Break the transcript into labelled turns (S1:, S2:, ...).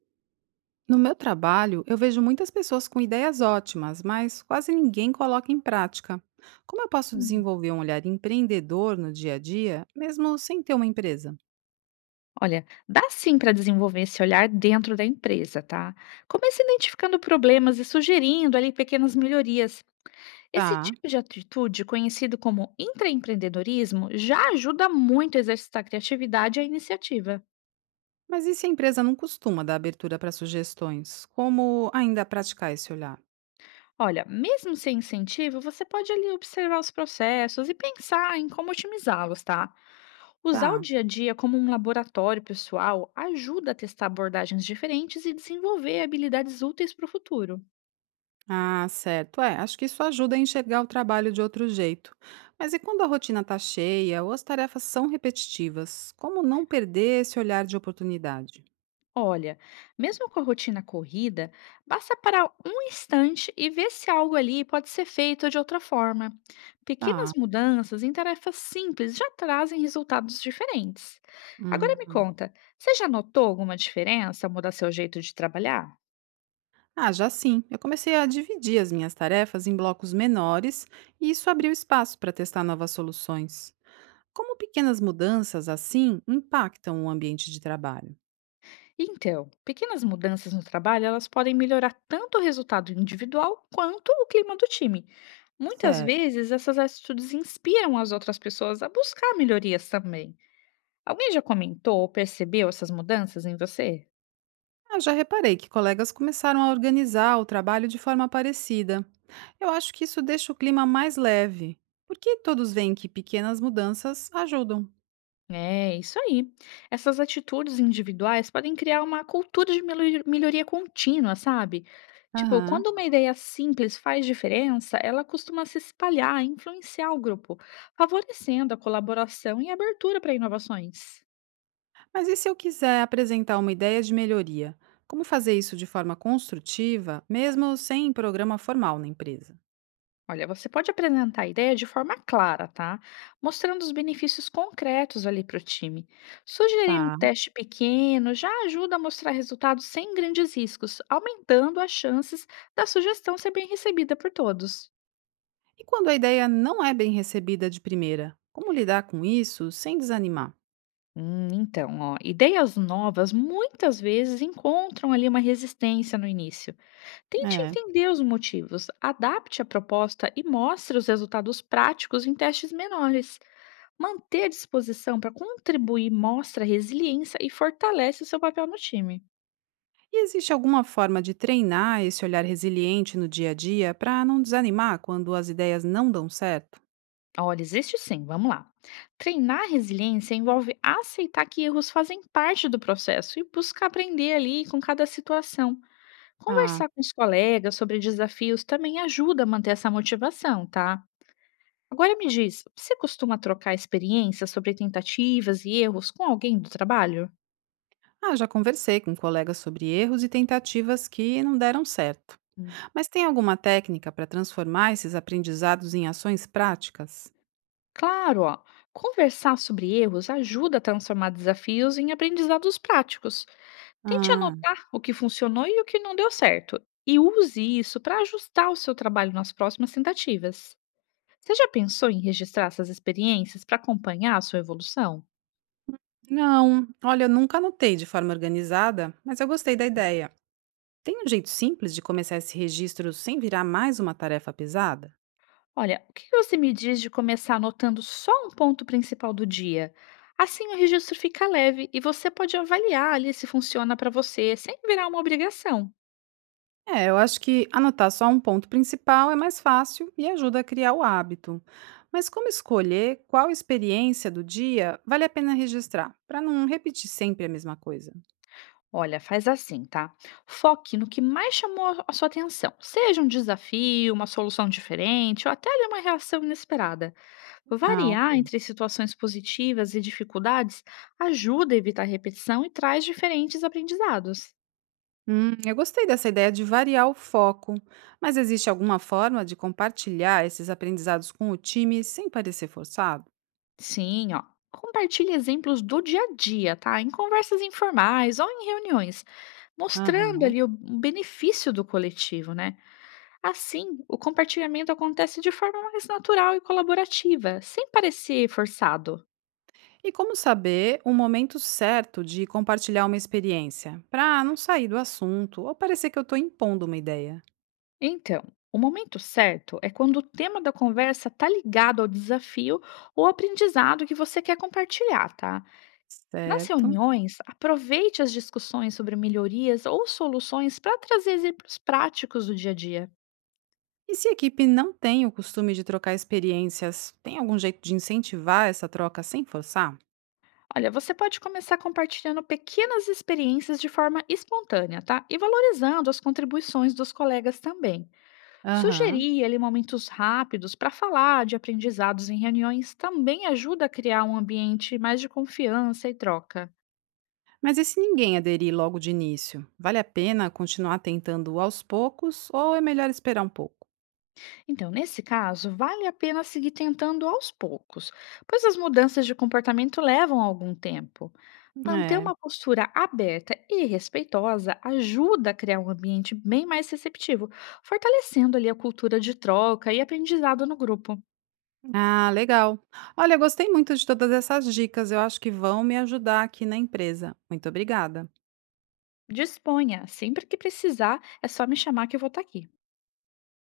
S1: No meu trabalho, eu vejo muitas pessoas com ideias ótimas, mas quase ninguém coloca em prática. Como eu posso
S2: Hum.
S1: desenvolver um olhar empreendedor no dia a dia, mesmo sem ter uma empresa?
S2: Olha, dá sim para desenvolver esse olhar dentro da empresa, tá? Comece identificando problemas e sugerindo ali pequenas melhorias. Esse
S1: Tá,
S2: tipo de atitude, conhecido como intraempreendedorismo, já ajuda muito a exercitar a criatividade e a iniciativa.
S1: mas e se a empresa não costuma dar abertura para sugestões? Como ainda praticar esse olhar?
S2: Olha, mesmo sem incentivo, você pode ali observar os processos e pensar em como otimizá-los, tá? Usar o
S1: Tá.
S2: dia a dia como um laboratório pessoal ajuda a testar abordagens diferentes e desenvolver habilidades úteis para o futuro.
S1: Ah, certo. É, acho que isso ajuda a enxergar o trabalho de outro jeito. Mas e quando a rotina está cheia ou as tarefas são repetitivas? Como não perder esse olhar de oportunidade?
S2: Olha, mesmo com a rotina corrida, basta parar um instante e ver se algo ali pode ser feito de outra forma.
S1: Tá.
S2: Pequenas mudanças em tarefas simples já trazem resultados diferentes. Agora me
S1: Hum.
S2: conta, você já notou alguma diferença ao mudar seu jeito de trabalhar?
S1: Ah, já sim. Eu comecei a dividir as minhas tarefas em blocos menores e isso abriu espaço para testar novas soluções. Como pequenas mudanças assim impactam o ambiente de trabalho?
S2: Então, pequenas mudanças no trabalho, elas podem melhorar tanto o resultado individual quanto o clima do time. Muitas
S1: Certo.
S2: vezes, essas atitudes inspiram as outras pessoas a buscar melhorias também. Alguém já comentou ou percebeu essas mudanças em você?
S1: Ah, já reparei que colegas começaram a organizar o trabalho de forma parecida. Eu acho que isso deixa o clima mais leve, porque todos veem que pequenas mudanças ajudam.
S2: É, isso aí. Essas atitudes individuais podem criar uma cultura de melhoria contínua, sabe? Tipo,
S1: Aham.
S2: quando uma ideia simples faz diferença, ela costuma se espalhar, influenciar o grupo, favorecendo a colaboração e a abertura para inovações.
S1: Mas e se eu quiser apresentar uma ideia de melhoria? Como fazer isso de forma construtiva, mesmo sem programa formal na empresa?
S2: Olha, você pode apresentar a ideia de forma clara, tá? Mostrando os benefícios concretos ali para o time. Sugerir um
S1: Tá.
S2: teste pequeno já ajuda a mostrar resultados sem grandes riscos, aumentando as chances da sugestão ser bem recebida por todos.
S1: E quando a ideia não é bem recebida de primeira, como lidar com isso sem desanimar?
S2: Então, ó, ideias novas muitas vezes encontram ali uma resistência no início. Tente
S1: É.
S2: entender os motivos, adapte a proposta e mostre os resultados práticos em testes menores. Manter disposição para contribuir mostra resiliência e fortalece o seu papel no time.
S1: E existe alguma forma de treinar esse olhar resiliente no dia a dia para não desanimar quando as ideias não dão certo?
S2: Olha, existe sim, vamos lá. Treinar resiliência envolve aceitar que erros fazem parte do processo e buscar aprender ali com cada situação.
S1: Tá.
S2: Conversar com os colegas sobre desafios também ajuda a manter essa motivação, tá? Agora me diz, você costuma trocar experiências sobre tentativas e erros com alguém do trabalho?
S1: Ah, já conversei com colegas sobre erros e tentativas que não deram certo. Mas tem alguma técnica para transformar esses aprendizados em ações práticas?
S2: Claro, ó, conversar sobre erros ajuda a transformar desafios em aprendizados práticos. Tente
S1: Ah,
S2: anotar o que funcionou e o que não deu certo, e use isso para ajustar o seu trabalho nas próximas tentativas. Você já pensou em registrar essas experiências para acompanhar a sua evolução?
S1: não. Olha, eu nunca anotei de forma organizada, mas eu gostei da ideia. Tem um jeito simples de começar esse registro sem virar mais uma tarefa pesada?
S2: Olha, o que que você me diz de começar anotando só um ponto principal do dia? Assim o registro fica leve e você pode avaliar ali se funciona para você sem virar uma obrigação.
S1: É, eu acho que anotar só um ponto principal é mais fácil e ajuda a criar o hábito. Mas como escolher qual experiência do dia vale a pena registrar, para não repetir sempre a mesma coisa?
S2: Olha, faz assim, tá? Foque no que mais chamou a sua atenção. Seja um desafio, uma solução diferente ou até ali uma reação inesperada.
S1: Ah,
S2: Variar
S1: ok.
S2: entre situações positivas e dificuldades ajuda a evitar repetição e traz diferentes aprendizados.
S1: Eu gostei dessa ideia de variar o foco, mas existe alguma forma de compartilhar esses aprendizados com o time sem parecer forçado?
S2: Sim, ó. Compartilhe exemplos do dia a dia, tá? Em conversas informais ou em reuniões, mostrando
S1: Aham.
S2: ali o benefício do coletivo, né? Assim, o compartilhamento acontece de forma mais natural e colaborativa, sem parecer forçado.
S1: E como saber o momento certo de compartilhar uma experiência, para não sair do assunto ou parecer que eu estou impondo uma ideia?
S2: Então, o momento certo é quando o tema da conversa está ligado ao desafio ou aprendizado que você quer compartilhar, tá? Nas
S1: Certo.
S2: reuniões, aproveite as discussões sobre melhorias ou soluções para trazer exemplos práticos do dia a dia.
S1: E se a equipe não tem o costume de trocar experiências, tem algum jeito de incentivar essa troca sem forçar?
S2: Olha, você pode começar compartilhando pequenas experiências de forma espontânea, tá? E valorizando as contribuições dos colegas também.
S1: Aham.
S2: Sugerir ali momentos rápidos para falar de aprendizados em reuniões também ajuda a criar um ambiente mais de confiança e troca.
S1: Mas e se ninguém aderir logo de início? Vale a pena continuar tentando aos poucos ou é melhor esperar um pouco?
S2: Então, nesse caso, vale a pena seguir tentando aos poucos, pois as mudanças de comportamento levam algum tempo. Manter
S1: É.
S2: uma postura aberta e respeitosa ajuda a criar um ambiente bem mais receptivo, fortalecendo ali a cultura de troca e aprendizado no grupo.
S1: Ah, legal. Olha, gostei muito de todas essas dicas. Eu acho que vão me ajudar aqui na empresa. Muito obrigada.
S2: Disponha, sempre que precisar, é só me chamar que eu vou estar aqui.